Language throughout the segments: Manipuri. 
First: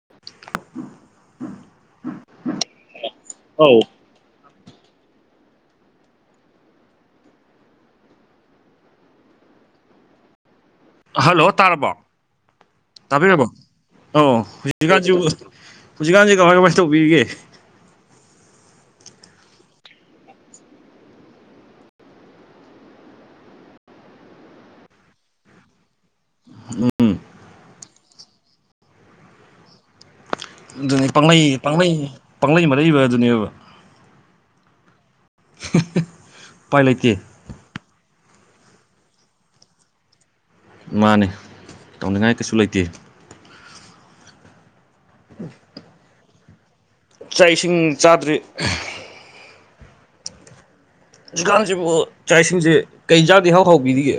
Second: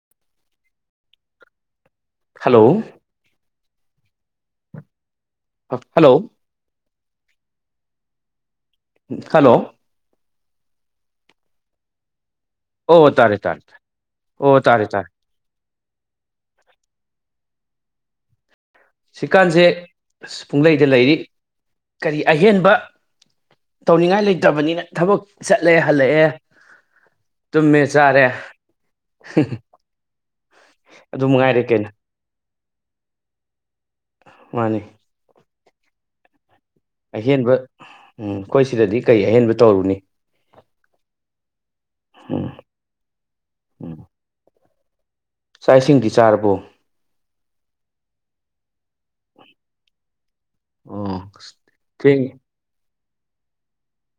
[unintelligible] ꯍꯜꯂꯣ ꯑꯧ ꯍꯜꯂꯣ ꯍꯜꯂꯣ ꯍꯜꯂꯣ ꯇꯥꯔꯕꯣ ꯑꯣ ꯇꯥꯔꯦ ꯇꯥꯕꯤꯔꯕꯣ ꯇꯥꯔꯦ ꯑ ꯑꯣ ꯇꯥꯔꯦ ꯍꯧꯖꯤꯛꯀꯥꯟ ꯇꯥꯔꯦ ꯍꯧꯖꯤꯛꯀꯥꯟꯁ ꯀꯃꯥꯏ ꯀꯃꯥꯏ ꯇꯧꯕꯔꯤꯒꯦ ꯁꯤꯀꯥꯟꯁꯦ ꯑ ꯄꯨꯡꯂꯩꯗ ꯂꯩꯔꯤ ꯀꯔꯤ ꯑꯍꯦꯟꯕ ꯇꯧꯅꯤꯡꯉꯥꯏ ꯂꯩꯇꯕꯅꯤꯅ ꯊꯕꯛ ꯆꯠꯂꯦ ꯍꯜꯂꯛꯑꯦ ꯎꯝ ꯇꯃꯦ ꯆꯥꯔꯦ ꯑꯗꯨꯅꯤ ꯑꯗꯨ ꯄꯥꯡꯂꯩ ꯃꯉꯥꯏꯔꯦ ꯀꯩꯅꯣ ꯄꯥꯡꯪꯂꯩ ꯄꯪꯂꯩ ꯃꯔꯩꯏꯕ ꯑꯗꯨꯅꯦꯕ ꯃꯥꯅꯦ [unintelligible] ꯑꯍꯦꯟꯕ ꯎꯝ ꯑꯩꯈꯣꯏ ꯁꯤꯗꯗꯤ ꯀꯩ ꯑꯍꯦꯟꯕ ꯇꯧꯔꯨꯅꯤ ꯏꯃꯥꯅꯦ ꯇꯧꯅꯤꯡꯉꯥꯏ ꯎꯝ ꯀꯩꯁꯨ ꯂꯩꯇꯦ ꯎꯝ ꯆꯥꯛ ꯏꯁꯤꯡ ꯆꯥꯔꯕꯣ ꯏꯥꯛ ꯏꯁꯤꯡ ꯆꯥꯗ꯭ꯔꯤ ꯑꯣ ꯍꯧꯖꯤꯛꯀꯥꯟꯁꯤꯕꯨ ꯊꯦꯡꯉꯦ ꯆꯥꯛ ꯏꯁꯤꯡꯁꯦ ꯀꯩ ꯆꯥꯛꯗꯤ ꯍꯥꯎ ꯍꯥꯎꯕꯤꯔꯤꯒꯦ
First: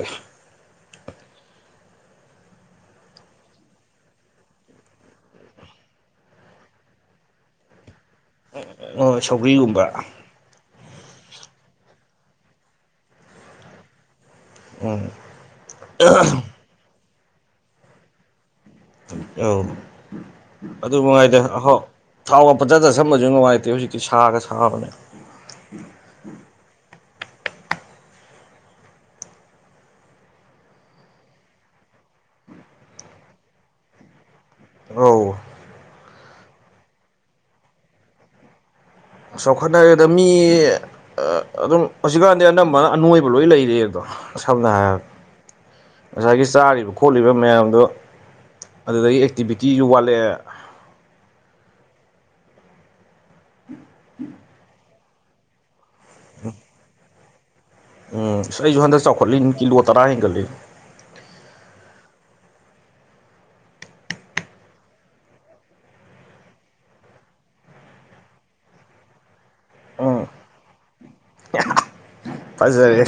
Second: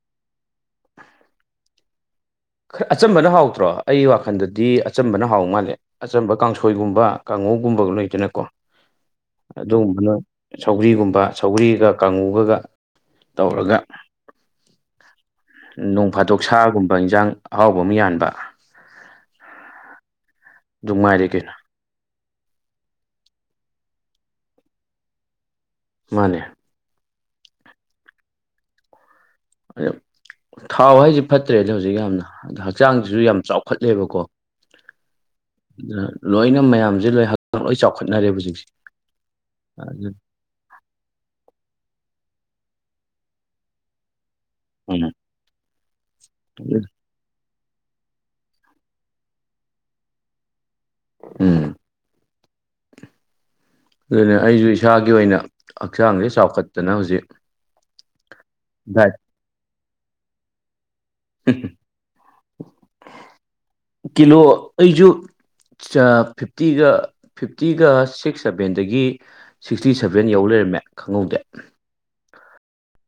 ꯈꯔ ꯑꯆꯝꯕꯅ ꯍꯥꯎꯇ꯭ꯔꯣ ꯑꯩ ꯋꯥꯈꯟꯗꯗꯤ ꯑꯆꯝꯕꯅ ꯍꯥꯎ ꯃꯥꯜꯂꯦ ꯑꯆꯝꯕ ꯀꯥꯡꯁꯣꯏꯒꯨꯝꯕ ꯀꯥꯡꯉꯨꯒꯨꯝꯕ ꯂꯩꯗꯅꯀꯣ ꯑꯣ ꯁꯧꯒ꯭ꯔꯤꯒꯨꯝꯕ ꯑꯗꯨꯒꯨꯝꯕꯅ ꯁꯧꯒ꯭ꯔꯤꯒꯨꯝꯕ ꯁꯧꯒ꯭ꯔꯤꯒ ꯀꯥꯡꯉꯨꯒꯒ ꯇꯧꯔꯒ ꯎꯝ ꯅꯣꯡ ꯐꯥꯗꯣꯛ ꯁꯥꯒꯨꯝꯕ ꯏꯟꯁꯥꯡ ꯑꯍꯥꯎꯕ ꯑꯃ ꯌꯥꯟꯕ ꯑꯧ ꯑꯗꯨ ꯉꯥꯏꯔꯦ ꯅꯨꯡꯉꯥꯏꯗꯦ ꯀꯩꯅꯣ ꯑꯍꯥꯎ ꯊꯥꯎꯒ ꯐꯖꯗ ꯁꯝꯕꯁꯨ ꯅꯨꯡꯉꯥꯏꯇꯦ ꯍꯧꯖꯤꯛꯇꯤ ꯁꯥꯔꯒ ꯁꯥꯕꯅꯦ ꯃꯥꯅꯦ ꯑꯝ ꯊꯥꯎ ꯍꯥꯏꯁꯤ ꯐꯠꯇ꯭ꯔꯦꯅꯦ ꯍꯧꯖꯤꯛ ꯌꯥꯝꯅ ꯑ ꯍꯛꯆꯥꯡꯁꯤꯁꯨ ꯌꯥꯝ ꯆꯥꯎꯈꯠꯂꯦꯕꯀꯣ ꯑ ꯑꯗꯨ ꯂꯣꯏꯅ ꯃꯌꯥꯝꯁꯦ ꯂꯣꯏ ꯍ ꯂꯣꯏ ꯆꯥꯎꯈꯠꯅꯔꯦꯕ ꯍꯧꯖꯤꯛꯁꯦ ꯆꯥꯎꯈꯠꯅꯔꯤꯦꯗ ꯑꯗꯨ ꯃꯤ ꯑꯗꯨꯝ ꯍꯧꯖꯤꯛꯀꯥꯟꯗꯤ ꯑꯅꯝꯕꯅ ꯑꯅꯣꯏꯕ ꯂꯣꯏ ꯂꯩꯔ ꯑꯗꯣ ꯁꯝꯅ ꯍꯥꯏꯔꯕꯒ ꯉꯁꯥꯏꯒꯤ ꯆꯥꯔꯤꯕ ꯈꯣꯠꯂꯤꯕ ꯃꯌꯥꯝꯗꯣ ꯑꯗꯨꯗꯒꯤ ꯑꯦꯛꯇꯤꯚꯤꯇꯤꯁꯨ ꯋꯥꯠꯂꯛꯑꯦ ꯎꯝ ꯑꯗꯨꯅ ꯑꯩꯁꯨ ꯏꯁꯥꯒꯤ ꯑꯣꯏꯅ ꯍꯛꯆꯥꯡꯁꯦ ꯆꯥꯎꯈꯠꯇꯅ ꯍꯧꯖꯤꯛ ꯎꯝ ꯑꯩꯁꯨ ꯍꯟꯗꯛ ꯗꯥꯏꯠ ꯆꯥꯎꯈꯠꯂꯤꯅꯤ ꯀꯤꯂꯣ ꯇꯔꯥ ꯍꯦꯟꯒꯠꯂꯤꯅꯤ ꯀꯤꯂꯣ ꯑꯩꯁꯨ ꯐꯤꯞꯇꯤꯒ ꯐꯤꯞꯇꯤꯒ ꯁꯤꯛꯁ ꯁꯚꯦꯟꯗꯒꯤ ꯁꯤꯛꯁꯇꯤ ꯎꯝ ꯁꯕꯦꯟ ꯌꯧ ꯂꯩꯔꯝꯃꯦ ꯈꯪꯍꯧꯗꯦ ꯐꯖꯔꯦ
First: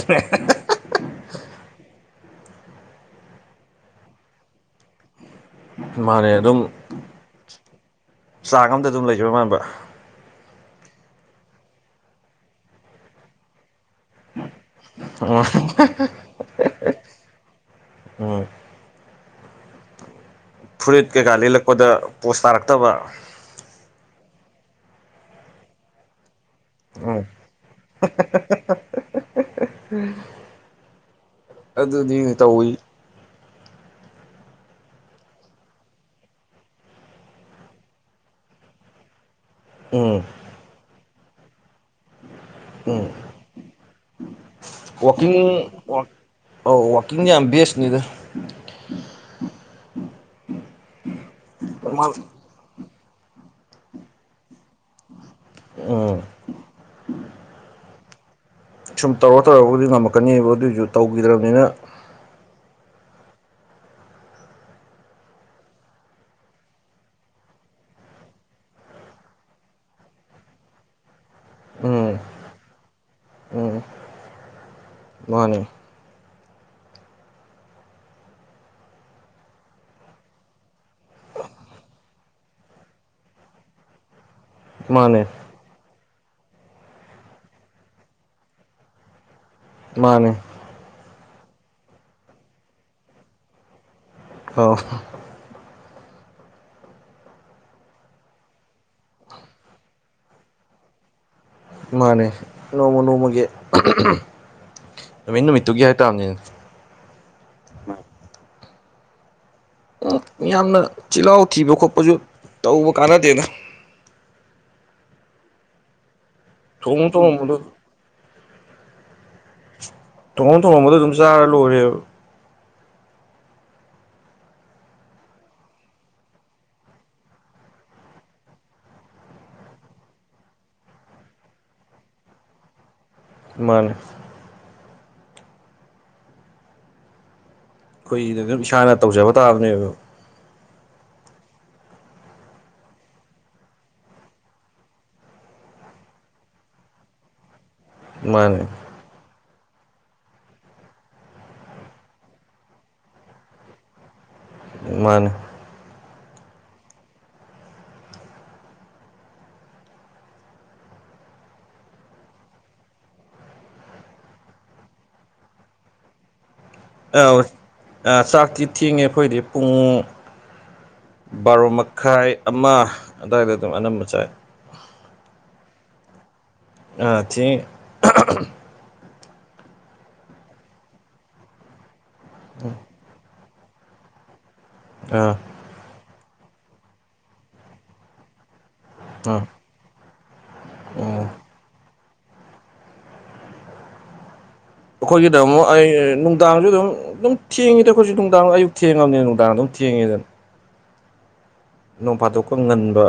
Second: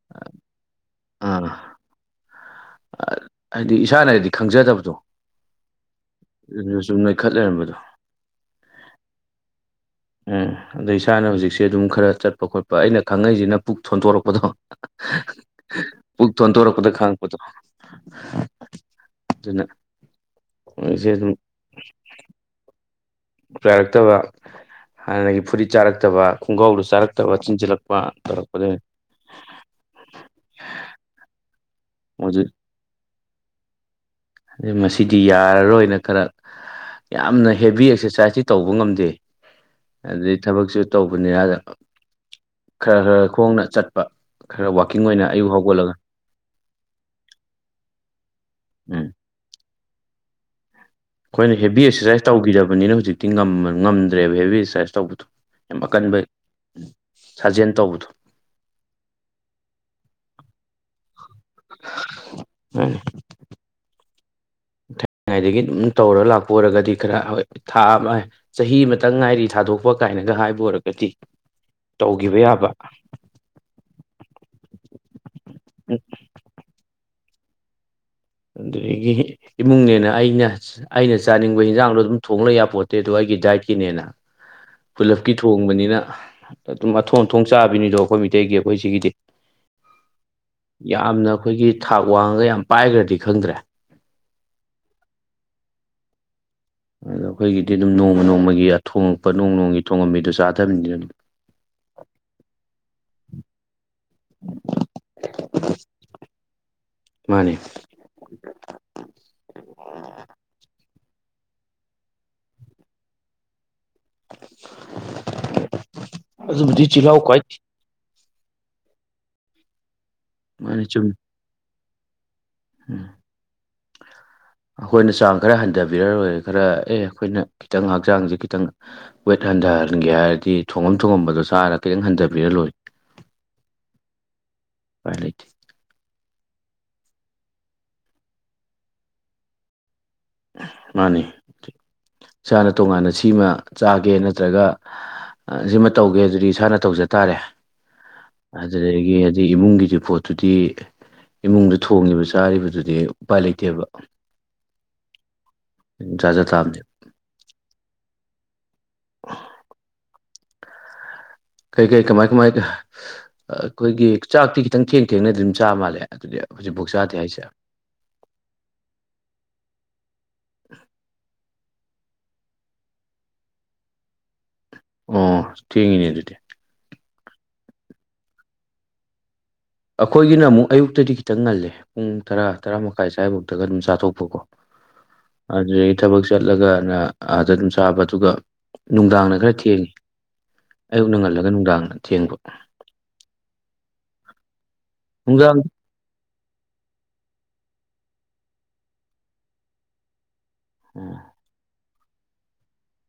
ꯎꯝ ꯍꯥꯏꯗꯤ ꯏꯁꯥꯅꯗꯤ ꯈꯪꯖꯗꯕꯗꯣ ꯃꯥꯅꯦ ꯑꯗꯨꯝ ꯑꯗꯨ ꯁꯨꯝ ꯅꯣꯏꯈꯠ ꯂꯩꯔꯝꯕꯗꯣ ꯆꯥꯡ ꯑꯝꯗ ꯑꯗꯨꯝ ꯂꯩꯖꯕ ꯃꯥꯟꯕ ꯎꯝ ꯑꯗ ꯏꯁꯥꯅ ꯍꯧꯖꯤꯛꯁꯦ ꯑꯗꯨꯝ ꯈꯔ ꯆꯠꯄ ꯈꯣꯠꯄ ꯑꯩꯅ ꯈꯪꯉꯛꯏꯁꯤꯅ ꯄꯨꯛ ꯊꯣꯟꯇꯣꯔꯛꯄꯗꯣ [unintelligible] ꯄꯨꯛ ꯊꯣꯟꯇꯣꯔꯛꯄꯗ ꯈꯥꯡꯉꯛꯄꯗꯣ ꯎꯝ ꯑꯗꯨꯅ ꯍꯧꯖꯤꯛꯁꯦ ꯐꯨꯔꯤꯠ ꯑꯗꯨꯝ ꯀꯩꯀꯥ ꯂꯤꯜꯂꯛꯄꯗ ꯄꯣꯁ ꯇꯥꯔꯛꯇꯕ ꯌꯥꯥꯏꯔꯛꯇꯕ ꯍꯥꯟꯅꯒꯤ ꯐꯨꯔꯤꯠ ꯆꯥꯔꯛꯇꯕ ꯈꯨꯡꯒꯧꯗꯨ ꯎꯝ ꯆꯥꯔꯛꯇꯕ ꯆꯤꯟꯁꯤꯜꯂꯛꯄ ꯇꯧꯔꯛꯄꯗꯒꯤ ꯑꯗꯨꯅꯤ ꯍꯧꯖꯤꯛ ꯇꯧꯋꯤ ꯃꯁꯤꯗꯤ ꯌꯥꯔꯔꯣꯏꯅ ꯈꯔ ꯌꯥꯝꯅ ꯍꯦꯚꯤ ꯑꯦꯛꯁꯔꯁꯥꯏꯁꯇꯤ ꯇꯧꯕ ꯉꯝꯗꯦ ꯎꯝ ꯑꯗꯩ ꯊꯕꯛꯁꯨ ꯇꯧꯕꯅꯤꯔꯗ ꯈꯔ ꯎꯝ ꯈꯔ ꯈꯣꯡꯅ ꯆꯠꯄ ꯈꯔ ꯋꯥꯛꯀꯤꯡ ꯑꯣꯏꯅ ꯑꯌꯨꯛ ꯍꯧꯒꯠꯂꯒ ꯑꯧ ꯋꯥꯛꯀꯤꯡ ꯌꯥꯝ ꯕꯦꯁꯅꯤꯗ ꯎꯝ ꯈꯣꯏꯅ ꯍꯦꯚꯤ ꯑꯦꯛꯁꯔꯁꯥꯏꯁ ꯇꯧꯈꯤꯗꯕꯅꯤꯅ ꯍꯧꯖꯤꯛꯇꯤ ꯉꯝꯗ꯭ꯔꯦꯕ ꯍꯦꯚꯤ ꯑꯦꯛꯁꯔꯁꯥꯏꯁ ꯇꯧꯕꯗꯣ ꯌꯥꯝ ꯎꯝ ꯑꯀꯟꯕ ꯁꯥꯖꯦꯟ ꯇꯧꯕꯗꯣ ꯁꯨꯝ ꯇꯧꯔ ꯇꯧꯔꯒꯕꯨꯗꯤ ꯉꯝꯃꯛꯀꯅꯦꯕ ꯑꯗꯨꯑꯣꯏꯁꯨ ꯇꯧꯈꯤꯗ꯭ꯔꯕꯅꯤꯅ [unintelligible] ꯊꯥꯏꯉꯥꯏꯗꯒꯤ ꯑꯗꯨꯝ ꯇꯧꯔꯒ ꯂꯥꯛꯄ ꯑꯣꯏꯔꯒꯗꯤ ꯈꯔ ꯍꯣꯏ ꯊꯥꯕ ꯆꯍꯤ ꯑꯃꯇꯪ ꯉꯥꯏꯔꯤ ꯊꯥꯗꯣꯛꯄ ꯀꯥꯏꯅꯒ ꯍꯥꯏꯕ ꯑꯣꯏꯔꯒꯗꯤ ꯎꯝ ꯇꯧꯈꯤꯕ ꯌꯥꯕ ꯎꯝ ꯃꯥꯅꯤ [unintelligible] ꯑꯗꯨꯗꯒꯤ ꯏꯃꯨꯡꯅꯦꯅ ꯑꯩꯅ ꯑꯩꯅ ꯆꯥꯅꯤꯡꯕ ꯌꯦꯟꯁꯥꯡꯗꯣ ꯑꯗꯨꯝ ꯊꯣꯡꯅ ꯌꯥꯕꯄꯣꯠꯇꯦ ꯑꯗꯣ ꯑꯩꯒꯤ ꯗꯥꯏꯠꯀꯤꯅꯦꯅ ꯃꯥꯅꯦ ꯄꯨꯂꯞꯀꯤ ꯊꯣꯡꯕꯅꯤꯅ ꯑꯗꯨꯝ ꯑꯊꯣꯡ ꯑꯊꯣꯡ ꯆꯥꯕꯅꯤꯗꯣ ꯑꯩꯈꯣꯏ ꯃꯤꯇꯩꯒꯤ ꯑꯩꯈꯣꯏ ꯁꯤꯒꯤꯗꯤ ꯃꯥꯅꯦ ꯌꯥꯝꯅ ꯑꯩꯈꯣꯏꯒꯤ ꯊꯥꯛ ꯋꯥꯡꯉꯒ ꯌꯥꯝ ꯄꯥꯏꯒ꯭ꯔꯗꯤ ꯈꯪꯗ꯭ꯔꯦ [unintelligible] ꯑꯗꯣ ꯑꯩꯈꯣꯏꯒꯤꯗꯤ ꯑꯗꯨꯝ ꯅꯣꯡꯃ ꯅꯣꯡꯃꯒꯤ ꯊꯣꯉꯛꯄ ꯅꯣꯡ ꯅꯣꯡꯃꯒꯤ ꯊꯣꯉꯝꯃꯤꯗꯣ ꯆꯥꯊꯕꯅꯤꯅ ꯑꯗꯨꯝ ꯃꯥꯅꯦ ꯅꯣꯡꯃ ꯅꯣꯡꯃꯒꯤ ꯅꯨꯃꯤꯠ ꯅꯨꯃꯤꯠꯇꯨꯒꯤ ꯍꯥꯏꯇꯕꯅꯤꯅ ꯃꯥꯅꯦ ꯎ ꯌꯥꯝꯅ ꯆꯤꯜꯍꯥꯎ ꯊꯤꯕ ꯈꯣꯠꯄꯁꯨ ꯇꯧꯕ ꯀꯥꯟꯅꯗꯦꯅ ꯑꯗꯨ ꯊꯣꯡꯉ ꯆꯤꯍꯥꯎ ꯀꯥꯏ ꯊꯣꯡꯉꯝꯕꯗꯣ ꯊꯣꯡꯉꯝ ꯃꯥꯅꯦ ꯊꯣꯡꯉꯝꯕꯗꯣ ꯑꯗꯨꯝ ꯆꯨꯝꯃꯤ ꯆꯥꯔ ꯂꯣꯏꯔꯦꯕ [unintelligible] ꯑꯩꯈꯣꯏꯅ ꯆꯥꯡ ꯈꯔ ꯍꯟꯊꯕꯤꯔ ꯂꯣꯏꯔꯦ ꯈꯔ ꯑꯦ ꯑꯩꯈꯣꯏꯅ ꯈꯤꯇꯪ ꯍꯛꯆꯥꯡꯁꯦ ꯈꯤꯇꯪ ꯋꯦꯠ ꯍꯟꯊꯍꯟꯒꯦ ꯍꯥꯏꯔꯗꯤ ꯊꯣꯉꯝ ꯊꯣꯡꯉꯝꯕꯗꯣ ꯆꯥꯔꯒ ꯈꯤꯇꯪ ꯍꯟꯊꯕꯤꯔ ꯂꯣꯏꯔ ꯃꯥꯅꯦ [unintelligible] ꯂꯩꯇꯦ [unintelligible] ꯑꯗꯨꯝ ꯏꯁꯥꯅ ꯇꯧꯖꯕ ꯇꯥꯕꯅꯦꯕ ꯃꯥꯅꯤ ꯏꯁꯥꯅ ꯇꯣꯉꯥꯟꯅ ꯁꯤꯃ ꯆꯥꯒꯦ ꯅꯠꯇ꯭ꯔꯒ ꯁꯤꯃ ꯇꯧꯒꯦ ꯑꯗꯨꯗꯤ ꯏꯁꯥꯅ ꯇꯧꯖ ꯇꯥꯔꯦ ꯃꯥꯅꯦ ꯑꯗꯨꯗꯒꯤ ꯑꯗꯤ ꯏꯃꯨꯡꯒꯤꯗꯤ ꯄꯣꯠꯇꯨꯗꯤ ꯏꯃꯨꯡꯗ ꯊꯣꯡꯉꯤꯕ ꯆꯥꯔꯤꯕꯗꯨꯗꯤ ꯎꯄꯥꯏ ꯂꯩꯇꯦꯕ ꯃꯥꯅꯦ ꯆꯖꯥ ꯇꯕꯅꯦ ꯍ ꯀꯩ ꯀꯩ ꯀꯃꯥꯏ ꯀꯃꯥꯏ ꯑꯩꯈꯣꯏꯒꯤ ꯆꯥꯛꯇꯤ ꯈꯤꯇꯪ ꯊꯦꯡ ꯊꯦꯡꯅ ꯑꯗꯨꯝ ꯆꯥ ꯃꯥꯜꯂꯦ ꯑꯗꯨꯗꯤ ꯍꯧꯖꯤꯛ ꯚꯣꯛꯁꯥꯗꯦ ꯑ ꯍꯥꯏꯁꯦ ꯆꯥꯛꯇꯤ ꯊꯦꯡꯉꯦ ꯑꯩꯈꯣꯏꯗꯤ ꯄꯨꯡ ꯕꯥꯔꯣ ꯃꯈꯥꯏ ꯑꯃ ꯑꯗꯨꯋꯥꯏꯗ ꯑꯗꯨꯝ ꯑꯅꯝꯕ ꯆꯥꯏ ꯑꯣ ꯊꯦꯡꯉꯤꯅꯦ ꯑꯗꯨꯗꯤ ꯊ ꯑꯩꯈꯣꯏꯒꯤꯅ ꯑꯃꯨꯛ ꯑꯌꯨꯛꯇꯗꯤ ꯈꯤꯇꯪ ꯉꯜꯂꯦ ꯄꯨꯡ ꯇꯔꯥ ꯇꯔꯥ ꯃꯈꯥꯏ ꯁ꯭ꯋꯥꯏꯐꯥꯎꯗꯒ ꯑꯗꯨꯝ ꯆꯥꯊꯣꯛꯄꯀꯣ ꯑꯥ ꯑꯗꯨꯗꯒꯤ ꯊꯕꯛ ꯆꯠꯂꯒꯅ ꯑꯥꯗ ꯑꯗꯨꯝ ꯆꯥꯕ ꯑꯗꯨꯒ ꯅꯨꯡꯗꯥꯡꯅ ꯑꯥ ꯈꯔ ꯊꯦꯡꯉꯤ ꯑꯌꯨꯛ ꯅ ꯑꯣ ꯉꯜꯂꯒ ꯅꯨꯡꯗꯥꯡꯅ ꯊꯦꯡꯕ ꯑꯩꯈꯣꯏꯒꯤꯗ ꯅꯨꯡꯗꯥꯡ ꯑꯃꯨꯛ ꯑꯩ ꯅꯨꯡꯗꯥꯡꯁꯨ ꯑꯗꯨꯝ ꯑꯗꯨꯝ ꯊꯦꯡꯉꯤꯗ ꯑꯩꯈꯣꯏꯁꯨ ꯅꯨꯡꯗꯥꯡ ꯑꯌꯨꯛ ꯊ‌‌ꯦꯡꯉꯅꯤꯅ ꯅꯨꯡꯗꯥꯡ ꯑꯗꯨꯝ ꯊꯦꯡꯉꯤꯗꯅ ꯎꯝ ꯅꯣꯡ ꯐꯥꯇꯣꯛꯄ ꯉꯟꯕ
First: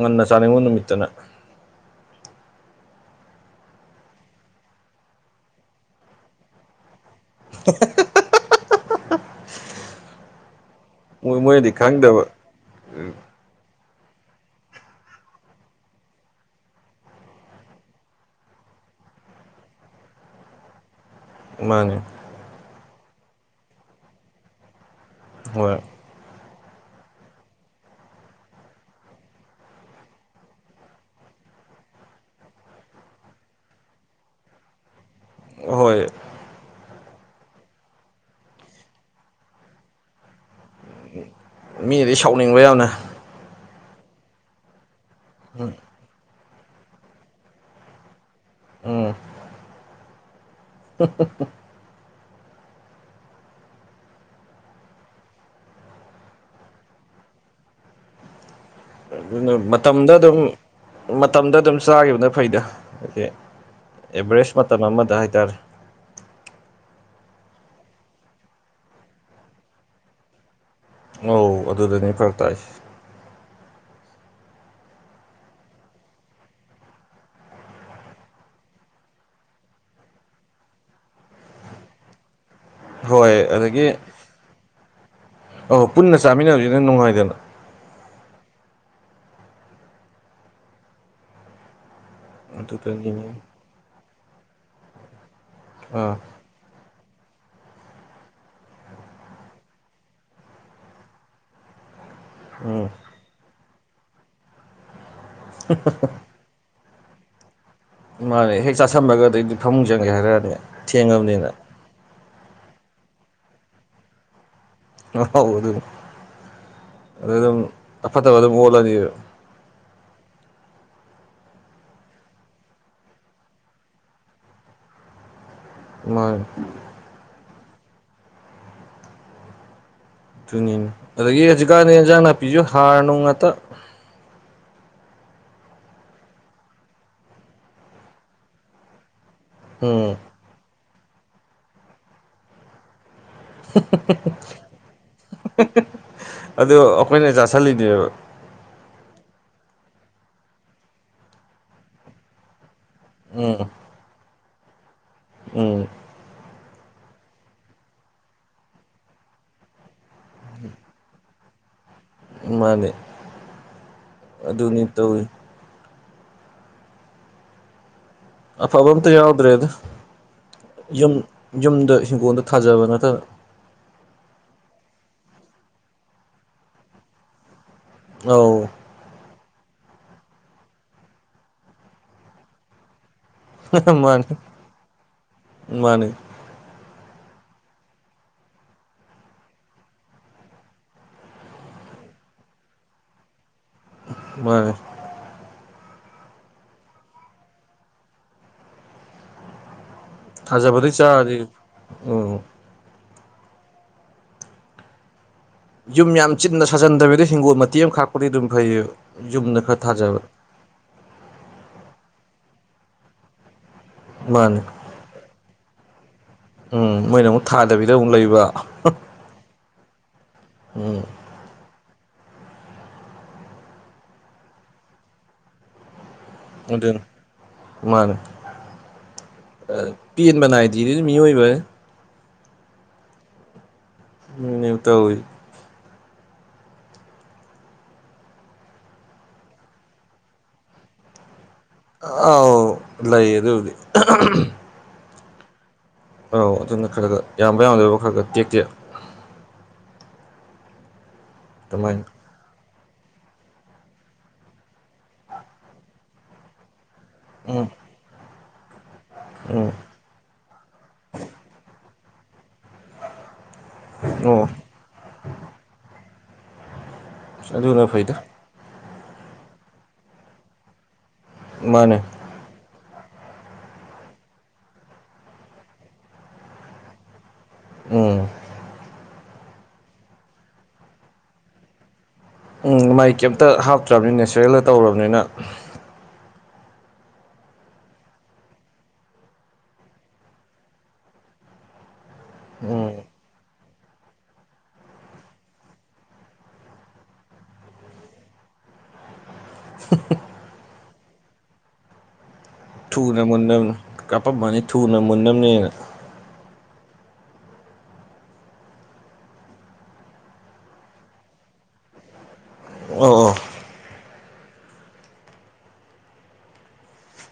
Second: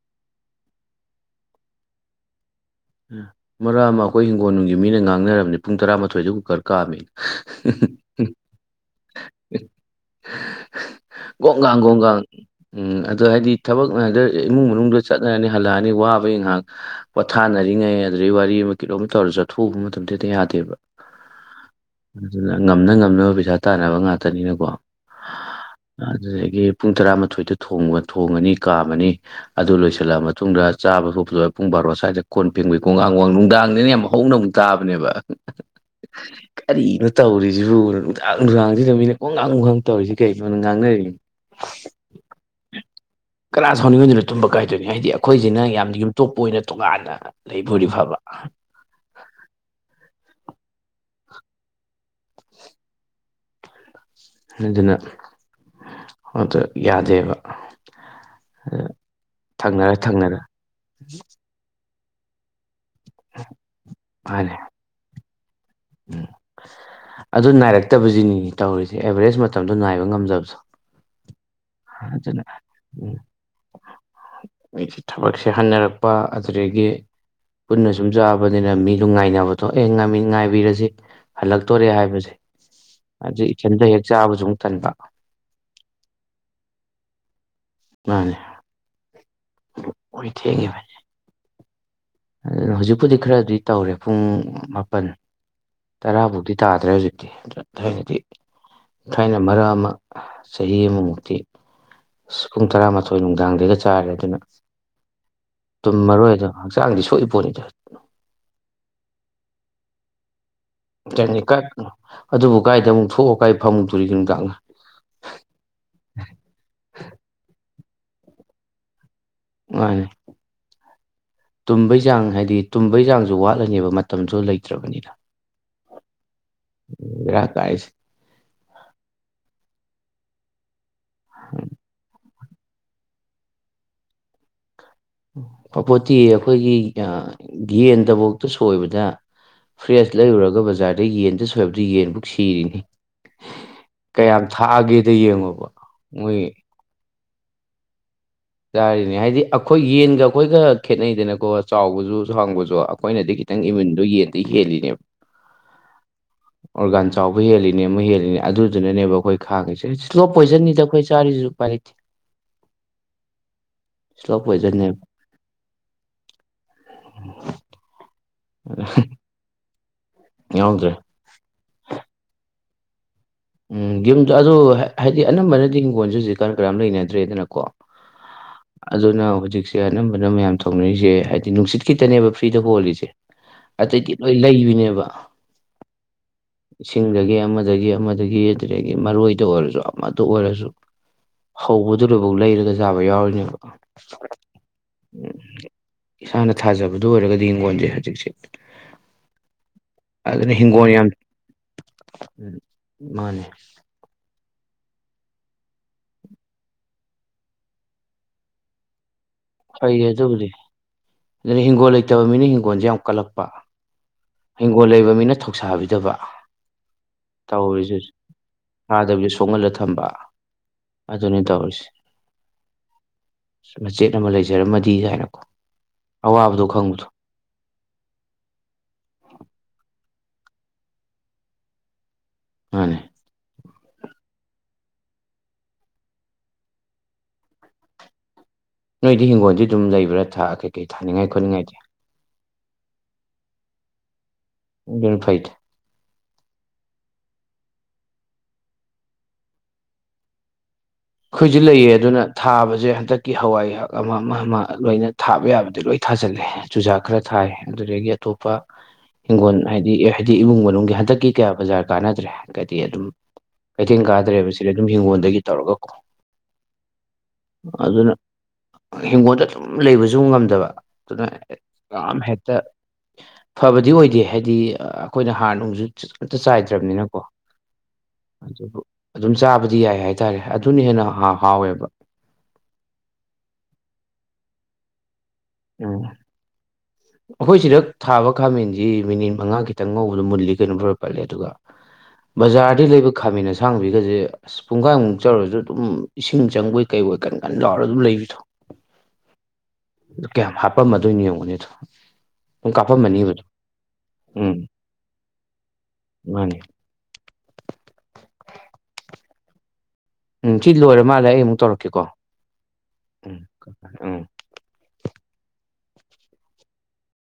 ꯉꯟꯅ ꯆꯥꯅꯤꯡꯕ ꯅꯨꯃꯤꯠꯇꯅ ꯃꯔꯥꯛ ꯑꯃ ꯑꯩꯈꯣꯏ ꯍꯤꯡꯒꯣꯜ ꯅꯨꯡꯒꯤ ꯃꯤꯅ ꯉꯥꯡꯅꯔꯕꯅꯤ ꯄꯨꯡ ꯇꯔꯥꯃꯊꯣꯏꯗ ꯀꯨꯀꯔ ꯀꯥꯝꯃꯦ ꯎ ꯃꯣꯏ [unintelligible] ꯃꯣꯏꯅꯗꯤ ꯒꯣꯡꯒꯥꯡ ꯒꯣꯡꯒꯥꯡ ꯈꯪꯗꯕ ꯎꯝ ꯑꯗꯨ ꯍꯥꯏꯗꯤ ꯊꯕꯛ ꯃꯌꯥꯝꯁꯤꯅ ꯏꯃꯨꯡ ꯃꯅꯨꯡꯗ ꯆꯠꯅꯔꯅꯤ ꯍꯜꯂꯛꯑꯅꯤ ꯋꯥꯕꯒꯤ ꯉꯥꯏꯍꯥꯛ ꯄꯣꯊꯥꯅꯔ ꯍꯥꯏꯅꯤꯡꯉꯩꯦ ꯡꯑꯗꯨꯗꯗꯒꯤ ꯋꯥꯔꯤ ꯑꯃ ꯀꯤꯂꯣꯝ ꯇꯧꯔꯒ ꯆꯠꯊꯣꯛꯎꯕ ꯃꯇꯝꯗꯗꯤꯦꯇ ꯌꯥꯗꯦꯕ ꯃꯥꯅꯦ ꯑꯗꯨꯅ ꯉꯝꯅ ꯉꯝꯅꯕ ꯄꯩꯁꯥ ꯇꯥꯟꯅꯕ ꯉꯥꯛꯇꯅꯤꯅꯀꯣ ꯍꯣꯏ ꯑꯗꯨꯗꯒꯤ ꯄꯨꯡ ꯇꯔꯥꯃꯥꯊꯣꯏꯗ ꯊꯣꯡꯉꯅꯤ ꯀꯥꯝꯃꯅꯤ ꯑꯗꯨ ꯂꯣꯏꯁꯤꯜꯂꯛꯑ ꯃꯇꯨꯡꯗ ꯆꯥꯕ ꯊꯛꯄ ꯄꯨꯡ ꯕꯥꯔꯣ ꯁ꯭ꯋꯥꯏꯗ ꯀꯣꯟ ꯐꯦꯡꯕꯩꯀꯣꯡꯒꯥꯡ ꯋꯥꯥꯡ ꯅꯨꯡꯗꯥꯡꯗꯅ ꯌꯥꯝ ꯍꯧꯅ ꯑꯃꯨꯛ ꯇꯥꯕꯅꯦꯕ ꯍꯣꯏ ꯀꯔꯤꯅꯣ ꯇꯧꯔꯤꯁꯤꯕꯨ ꯅꯨꯡꯗꯥꯡ ꯅꯨꯡꯗꯥꯡꯁꯤꯅ ꯃꯤꯅ ꯀꯣꯡ ꯉꯥꯡꯕ ꯈꯥꯡ ꯇꯧꯔꯤꯁꯤ ꯀꯔꯤꯒꯤꯅ‌ꯣ ꯉꯥꯡꯅꯔꯤꯅꯤ ꯃꯤꯅꯗꯤ ꯁꯥꯎꯅꯤꯡꯕ ꯌꯥꯝꯅ ꯀꯅꯥ ꯁꯥꯎꯅꯤꯡꯉ‌ꯣꯏꯗꯩꯅ‌ꯣ ꯇꯨꯝꯕ ꯀꯥꯏꯗꯣꯏꯅꯤ ꯍꯥꯏꯗꯤ ꯑꯩꯈꯣꯏꯁꯤꯅ ꯌꯥꯝꯅ ꯌꯨꯝꯊꯣꯛꯄ ꯑꯣꯏꯅ ꯇꯣꯉꯥꯟꯅ ꯂꯩꯕ ꯑ‌ꯣꯏꯗꯤ ꯐꯕ ꯎꯝ ꯎ ꯎ [unintelligible] ꯗꯨꯅ ꯑꯗ ꯌꯥꯗꯦꯕ ꯑ ꯑꯗꯨꯅ ꯃꯇꯝꯗ ꯑꯗꯨꯝ ꯃꯇꯝꯗ ꯑꯗꯨꯝ ꯆꯥꯒꯤꯕꯅ ꯐꯩꯗ ꯍꯥꯏꯗꯤ ꯃꯥꯅꯦ ꯑꯦꯚꯔꯦꯁ ꯃꯇꯝ ꯑꯃꯗ ꯍꯥꯏꯇꯥꯔꯦ ꯎꯝ ꯑꯗꯨ ꯅꯥꯏꯔꯛꯇꯕꯁꯤꯅꯤ ꯇꯧꯔꯤꯁꯦ ꯑꯦꯕꯔꯦꯁ ꯃꯇꯝꯗꯣ ꯅꯥꯏꯕ ꯉꯝꯖꯕꯗꯣ ꯑꯧ ꯑꯗꯨꯗꯅꯤ ꯐꯔꯛ ꯇꯥꯏꯁꯦ ꯎ ꯑꯩ ꯊꯕꯛꯁꯦ ꯍꯟꯅꯔꯛꯄ ꯑꯗꯨꯗꯒꯤ ꯄꯨꯟꯅ ꯁꯨꯝ ꯆꯥꯕꯅꯤꯅ ꯃꯤꯗꯨ ꯉꯥꯏꯅꯕꯗꯣ ꯑꯦ ꯉꯥꯏ ꯉꯥꯏꯕꯤꯔꯁꯤ ꯍꯜꯂꯛꯇꯣꯔꯦ ꯍꯥꯏꯕꯁꯦ ꯍꯣꯏ ꯑꯗꯨ ꯏꯊꯟꯗ ꯍꯦꯛ ꯆꯥꯕꯁꯨ ꯑꯃꯨꯛ ꯊꯟꯕ ꯑꯍꯣꯏ ꯄꯨꯟꯅ ꯆꯥꯃꯤꯟꯅꯁꯤꯅ ꯅꯨꯡꯉꯥꯏꯗꯅ ꯃꯥꯅꯦ ꯍ‌ꯣꯏ ꯊ‌ꯦꯡꯉ‌ꯦ ꯕꯥꯏ ꯑꯗꯨꯅ ꯍꯧꯖꯤꯛꯄꯨꯗꯤ ꯑꯗꯨꯗꯒꯤꯅꯤ ꯈꯔꯗꯤ ꯇꯧꯔꯦ ꯄꯨꯡ ꯃꯥꯄꯜ ꯑꯥ ꯇꯔꯥꯕꯨꯗꯤ ꯇꯥꯗ꯭ꯔꯦ ꯍꯧꯖꯤꯛꯇꯤ ꯊꯥꯏꯅꯗꯤ ꯊꯥꯏꯅ ꯃꯔꯛ ꯑꯃ ꯆꯍꯤ ꯑꯃꯃꯨꯛꯇꯤ ꯑꯁ ꯄꯨꯡ ꯎꯝ ꯇꯔꯥꯃꯥꯊꯣꯏ ꯅꯨꯡꯗꯥꯡꯗꯒ ꯆꯥꯔ ꯑꯗꯨꯅ ꯇꯨꯝꯃꯔꯣꯏꯗꯣ ꯍꯛꯆꯥꯡꯗꯤ ꯁꯣꯛꯏꯄ‌‌ꯣꯠꯅꯤꯗ ꯃꯥꯅꯦ ꯍꯦꯛ ꯆꯥꯥꯁꯟꯕꯗ ꯑꯩꯗꯤ ꯐꯃꯨꯡ ꯆꯪꯒꯦ ꯍꯥꯏꯔꯛꯑꯅꯤ ꯅꯤ ꯊꯦꯡꯉꯕꯅꯤꯅ ꯀ ꯑꯗꯨꯕꯨ ꯀꯥꯏꯗ ꯑꯃꯨꯛ ꯊꯣꯛꯑ ꯀꯥꯏ ꯐꯝꯃꯨꯗꯣꯔꯤꯒꯦ ꯅꯨꯡꯇꯥꯛꯅ ꯑꯥꯎ ꯑꯗꯨ ꯑꯗꯨꯝ ꯑꯗꯨ ꯑꯗꯨꯝ ꯑꯐꯠꯇꯕ ꯑꯗꯨꯝ ꯑꯣꯠꯂꯅꯤ ꯃꯥꯅꯦ ꯇꯨꯝꯕꯩ ꯆꯥꯡ ꯍꯥꯏꯗꯤ ꯇꯨꯝꯕꯩ ꯆꯥꯡꯁꯨ ꯋꯥꯠꯂꯅꯦꯕ ꯃꯇꯝꯁꯨ ꯂꯩꯇ꯭ꯔꯕꯅꯤꯅ ꯃꯣꯏ ꯕ‌ꯦꯔꯥ ꯀꯥꯏꯁꯤ ꯇꯨꯅꯦꯅꯦ ꯑꯗꯒꯤ ꯍꯧꯖꯤꯛꯀꯥꯟꯗꯤ ꯏꯟꯖꯥꯡ ꯅꯥꯄꯤꯁꯨ ꯍꯥꯔ ꯅꯨꯡ ꯉꯥꯛꯇ ꯐꯄꯣꯠꯇꯤꯌ‌ꯦ ꯑꯩꯈꯣꯏꯒꯤ ꯌ‌ꯦꯟꯗꯕꯧꯇ ꯁꯣꯏꯕꯗ ꯐ꯭ꯔꯦꯁ ꯎꯝ ꯂꯩꯔꯨꯔꯒ ꯕꯖꯥꯔꯗ ꯌꯦꯟꯗ ꯁꯣꯏꯕꯗꯨ ꯌꯦꯟꯕꯨꯛ ꯁꯤꯔꯤꯅꯤ [unintelligible] ꯀꯌꯥꯝ ꯊꯥꯛꯑꯒꯦꯗ ꯌꯦꯡꯉꯣꯕ ꯃꯣꯏ [unintelligible] ꯑꯗꯨ ꯑꯩꯈꯣꯏꯅ ꯆꯁꯤꯜꯂꯤꯅꯦꯕ ꯌꯥꯔꯤꯅꯦ ꯍꯥꯏꯗꯤ ꯑꯩꯈꯣꯏ ꯌꯦꯟꯒ ꯑꯩꯈꯣꯏꯒ ꯈꯦꯠꯅꯩꯗꯅꯀꯣ ꯆꯥꯎꯕꯁꯨ ꯁꯥꯡꯕꯁꯨ ꯑꯩꯈꯣꯏꯅꯗꯤ ꯈꯤꯇꯪ ꯎꯝ ꯏꯃ꯭ꯌꯨꯟꯗꯨꯣ ꯌꯦꯟꯗꯩ ꯍꯦꯜꯂꯤꯅꯦꯕ ꯎꯝ ꯑꯣꯔꯒꯥꯟ ꯆꯥꯎꯕ ꯍꯦꯜꯂꯤꯅꯦ ꯑꯃ ꯍꯦꯜꯂꯤꯅꯦ ꯑꯗꯨꯗꯨꯅꯅꯦꯕ ꯑꯩꯈꯣꯏ ꯈꯥꯡꯉꯤꯁꯦ [unintelligible] ꯄꯣꯏꯖꯟꯅꯤꯗ ꯑꯩꯈꯣꯏ ꯆꯥꯔꯤꯁꯨ ꯎꯄꯥꯏ ꯃꯥꯅꯦ ꯁ꯭ꯂꯣ ꯑꯗꯨꯅꯤ ꯄꯣꯏꯖꯟꯅꯦꯕ ꯇꯧꯔꯤ ꯑꯐꯕ ꯑꯝꯇ ꯌꯥꯎꯗ꯭ꯔꯦꯗ ꯌꯥꯎꯗ꯭ꯔꯦ ꯌꯨꯝ ꯌꯨꯝꯗ ꯍꯤꯡꯒꯣꯜꯗ ꯊꯥꯖꯕ ꯅꯠꯇꯕ ꯎꯝ ꯌꯨꯝꯗ ꯑꯗꯨꯗ ꯍꯥꯏꯗꯤ ꯑꯅꯝꯕꯅꯗꯤ ꯍꯤꯡꯒꯣꯟꯜꯁꯨ ꯍꯧꯖꯤꯛ ꯀꯥꯟ ꯀꯅꯥꯝ ꯂꯩꯅꯗ꯭ꯔꯦꯗꯅꯀꯣ ꯑꯧ ꯑꯗꯨꯅ ꯍꯧꯖꯤꯛꯁꯦ ꯑꯅꯝꯕꯅ ꯃꯌꯥꯝ ꯊꯧꯅꯔꯤꯁꯦ ꯍꯥꯏꯗꯤ ꯅꯨꯡꯁꯤꯠ ꯈꯤꯇꯅꯦꯕ ꯐ꯭ꯔꯤꯗ ꯍꯣꯜꯂꯤꯁꯦ [unintelligible] ꯑꯇꯩꯗꯤ ꯂꯣꯏ ꯃꯥꯅꯤ ꯂꯩꯕꯤꯅꯦꯕ ꯃꯥꯅꯤ ꯏꯁꯤꯡꯗꯒꯤ ꯑꯃꯗꯒꯤ ꯑꯃꯗꯒꯤ ꯑꯗꯨꯗꯒꯤ ꯃꯔꯣꯏꯗ ꯑꯣꯏꯔꯁꯨ ꯑꯃꯗ ꯑꯣꯏꯔꯁꯨ ꯍꯧꯕꯗꯩ ꯂꯣꯏꯐꯥꯎ ꯂꯩꯔꯒ ꯆꯥꯕ ꯌꯥꯎꯔꯤꯅꯦꯕ ꯃꯥꯅꯤ ꯎꯝ ꯏꯁꯥꯅ ꯊꯥꯖꯕꯗꯨ ꯑꯣꯏꯔꯒꯗꯤ ꯍꯡꯒꯣꯟꯁꯦ ꯍꯧꯖꯤꯛꯁꯦ ꯑꯗꯨꯅ ꯍꯤꯡꯒꯣꯜ ꯊꯥꯖꯕꯗꯩ ꯌꯥꯝ ꯆꯥꯔꯗꯤ ꯎꯝ ꯃꯥꯅꯦ ꯌꯨꯝ ꯌꯥꯝ ꯆꯤꯟꯅ ꯁꯥꯖꯟꯗ꯭ꯔꯕꯤꯗ ꯍꯤꯡꯒꯣꯜ ꯃꯇꯦꯛ ꯑꯃꯈꯥꯛꯄꯗꯤ ꯑꯗꯨꯝ ꯐꯩꯌꯦ ꯌꯨꯝꯗ ꯈꯔ ꯐꯩꯌꯦ ꯊꯥꯖꯕ ꯑꯗꯨꯕꯨꯗꯤ ꯑꯗꯨꯅꯦ ꯍꯤꯡꯒꯣꯜ ꯂꯩꯇꯕ ꯃꯤꯅ ꯍꯤꯡꯒꯣꯜꯁꯦ ꯌꯥꯝ ꯀꯜꯂꯛꯄ ꯃꯥꯅꯤ ꯍꯤꯡꯒꯣꯜ ꯂꯩꯕ ꯃꯤꯅ ꯊꯧꯁꯥꯕꯤꯗꯕ ꯎꯝ ꯃꯣꯏꯅ ꯑꯃꯨꯛ ꯊꯥꯗꯕꯤꯗ ꯇꯧꯔꯤꯁꯦ ꯑꯃꯨꯛ ꯂꯩꯕ ꯊꯥꯗꯕꯤꯗ ꯎꯝ ꯑꯗꯨꯅꯦ ꯇꯧꯔꯤꯁꯦ ꯑ ꯃꯆꯦꯠ ꯑꯃ ꯂꯩꯖꯔꯝꯃꯗꯤ ꯀꯥꯏꯅꯀꯣ ꯑꯋꯥꯕꯗꯣ ꯑꯗꯨꯅꯤ ꯈꯪꯕꯗꯣ ꯃꯥꯥꯟꯅꯦ ꯄꯦꯟꯕ ꯅꯥꯏꯗꯦꯅꯦ ꯃꯤꯑꯣꯏꯕ ꯍꯥꯏꯁꯦ ꯃꯥꯅꯦ ꯑꯗꯨꯅ‌ꯦꯕ ꯇꯧꯏ ꯅꯣꯏꯗꯤ ꯍꯤꯡꯒꯣꯜꯗꯤ ꯑꯗꯨꯝ ꯂꯩꯕ꯭ꯔꯥ ꯊ ꯀꯩꯀꯩ ꯊꯥꯅꯤꯡꯉꯥꯏ ꯈꯣꯠꯅꯤꯡꯉꯥꯏꯗꯤ ꯑꯥꯎ ꯂꯩ ꯑꯗꯨꯕꯨꯗꯤ [unintelligible] ꯑꯗꯨꯅ ꯐꯩꯗ ꯑꯧ ꯑꯗꯨꯅ ꯈꯔ ꯈꯔ ꯌꯥꯝꯕ ꯌꯥꯝꯗꯕ ꯈꯔ ꯈꯔ ꯇꯦꯛ ꯇꯦꯛ ꯑꯩꯈꯣꯏꯁꯨ ꯂꯩꯌꯦ ꯑꯗꯨꯃꯥꯏꯅ ꯑꯗꯨꯅ ꯊꯥꯕꯁꯦ ꯍꯟꯗꯛꯀꯤ ꯍꯋꯥꯏ ꯑꯃ ꯑꯃ ꯑꯃ ꯂꯣꯏꯅ ꯊꯥꯕ ꯌꯥꯕꯗꯤ ꯂꯣꯏ ꯊꯥꯖꯜꯂꯦ ꯆꯨꯖꯥꯛ ꯈꯔ ꯊꯥꯏ ꯎꯝ ꯑꯗꯨꯗꯒꯤ ꯑꯇꯣꯞꯄ ꯍꯤꯡꯒꯣꯜ ꯎꯝ ꯍꯥꯏꯗꯤ ꯑꯦ ꯍꯥꯏꯗꯤ ꯏꯃꯨꯡ ꯃꯅꯨꯡꯒꯤ ꯍꯟꯗꯛꯀꯤ ꯀꯌꯥ ꯕꯖꯥꯔ ꯀꯥꯟꯅꯗ꯭ꯔꯦ ꯍꯥꯏꯗꯤ ꯑꯗꯨꯝ ꯀꯩꯊꯦꯜ ꯀꯥꯗ꯭ꯔꯦ ꯑꯣ ꯁꯤꯗ ꯑꯗꯨꯝ ꯍꯤꯡꯒꯣꯜꯗꯒꯤ ꯇꯧꯔꯒ ꯑꯗꯨꯅ ꯍꯤꯡꯒꯣꯜꯗ ꯑꯗꯨꯝ ꯂꯩꯕꯁꯨ ꯉꯝꯗꯕ ꯑꯗꯨꯅ ꯃꯥꯅꯦ ꯌꯥꯝ ꯍꯦꯛꯇ ꯐꯕꯗꯤ ꯑꯣꯏꯗꯦ ꯍꯥꯏꯗꯤ ꯑꯩꯈꯣꯏꯅ ꯍꯥꯔ ꯅꯨꯡꯁꯨ ꯑꯃꯇ ꯆꯥꯏꯗ꯭ꯔꯕꯅꯤꯅꯀꯣ ꯎꯝ ꯑꯗꯨꯕꯨ ꯑꯗꯨꯝ ꯆꯥꯕꯗꯤ ꯌꯥꯏ ꯍꯥꯏꯇꯥꯔꯦ ꯑꯗꯨꯅ ꯍꯦꯟꯅ ꯍꯥꯎ ꯍꯥꯎꯋꯦꯕ ꯎꯝ ꯃꯥꯏ ꯀꯩꯝꯇ ꯍꯥꯞꯇ꯭ꯔꯕꯅꯤꯅ ꯅꯦꯆꯔꯦꯜꯗ ꯇꯧꯔꯕꯅꯤꯅ ꯎ‌ꯝ ꯑꯩꯈꯣꯏ ꯁꯤꯗ ꯊꯥꯕ ꯈꯥꯃꯦꯟꯁꯤ ꯃꯤꯅꯤꯠ ꯃꯉꯥ ꯈꯤꯇꯪ ꯉꯧꯕꯗꯣ ꯃꯨꯜꯂꯤ ꯀꯩꯅꯣ ꯕꯔ ꯄꯠꯂꯦ ꯑꯗꯨꯒ ꯎꯝ ꯕꯖꯥꯔꯗꯩ ꯂꯩꯕ ꯈꯥꯃꯦꯟ ꯑꯁꯥꯡꯕꯤꯒꯁꯦ ꯑꯁ ꯄꯨꯡꯈꯥꯏꯃꯨꯛ ꯆꯧꯔꯁꯨ ꯑꯗꯨꯝ ꯏꯁꯤꯡ ꯆꯪꯕꯩ ꯀꯩꯕꯣꯏ ꯀꯟ ꯀꯟ ꯂꯥꯎꯔꯒ ꯑꯗꯨꯝ ꯂꯩꯕꯤꯗꯣ [unintelligible] ꯀꯌꯥꯝ ꯍꯥꯞꯄꯝꯃꯗꯣꯏꯅꯣ ꯌꯦꯡꯉꯨꯅꯦ ꯑꯗꯣ ꯑꯗꯨꯝ ꯊꯨꯅ ꯀꯥꯞꯄꯝꯃꯅꯤꯕ ꯃꯨꯟꯅꯕꯅꯤ ꯀꯥꯞꯄꯝꯃꯅꯤ ꯊꯨꯅ ꯃꯨꯟꯅꯕꯅꯦꯅ ꯃꯥꯅꯤ ꯎꯝ ꯁꯤ ꯂꯣꯏꯔ ꯃꯥꯜꯂꯦ ꯑꯩ ꯑꯃꯨꯛ ꯇꯧꯔꯛꯀꯦꯀꯣ ꯑꯣ ꯑꯣ ꯎꯝ ꯎꯝ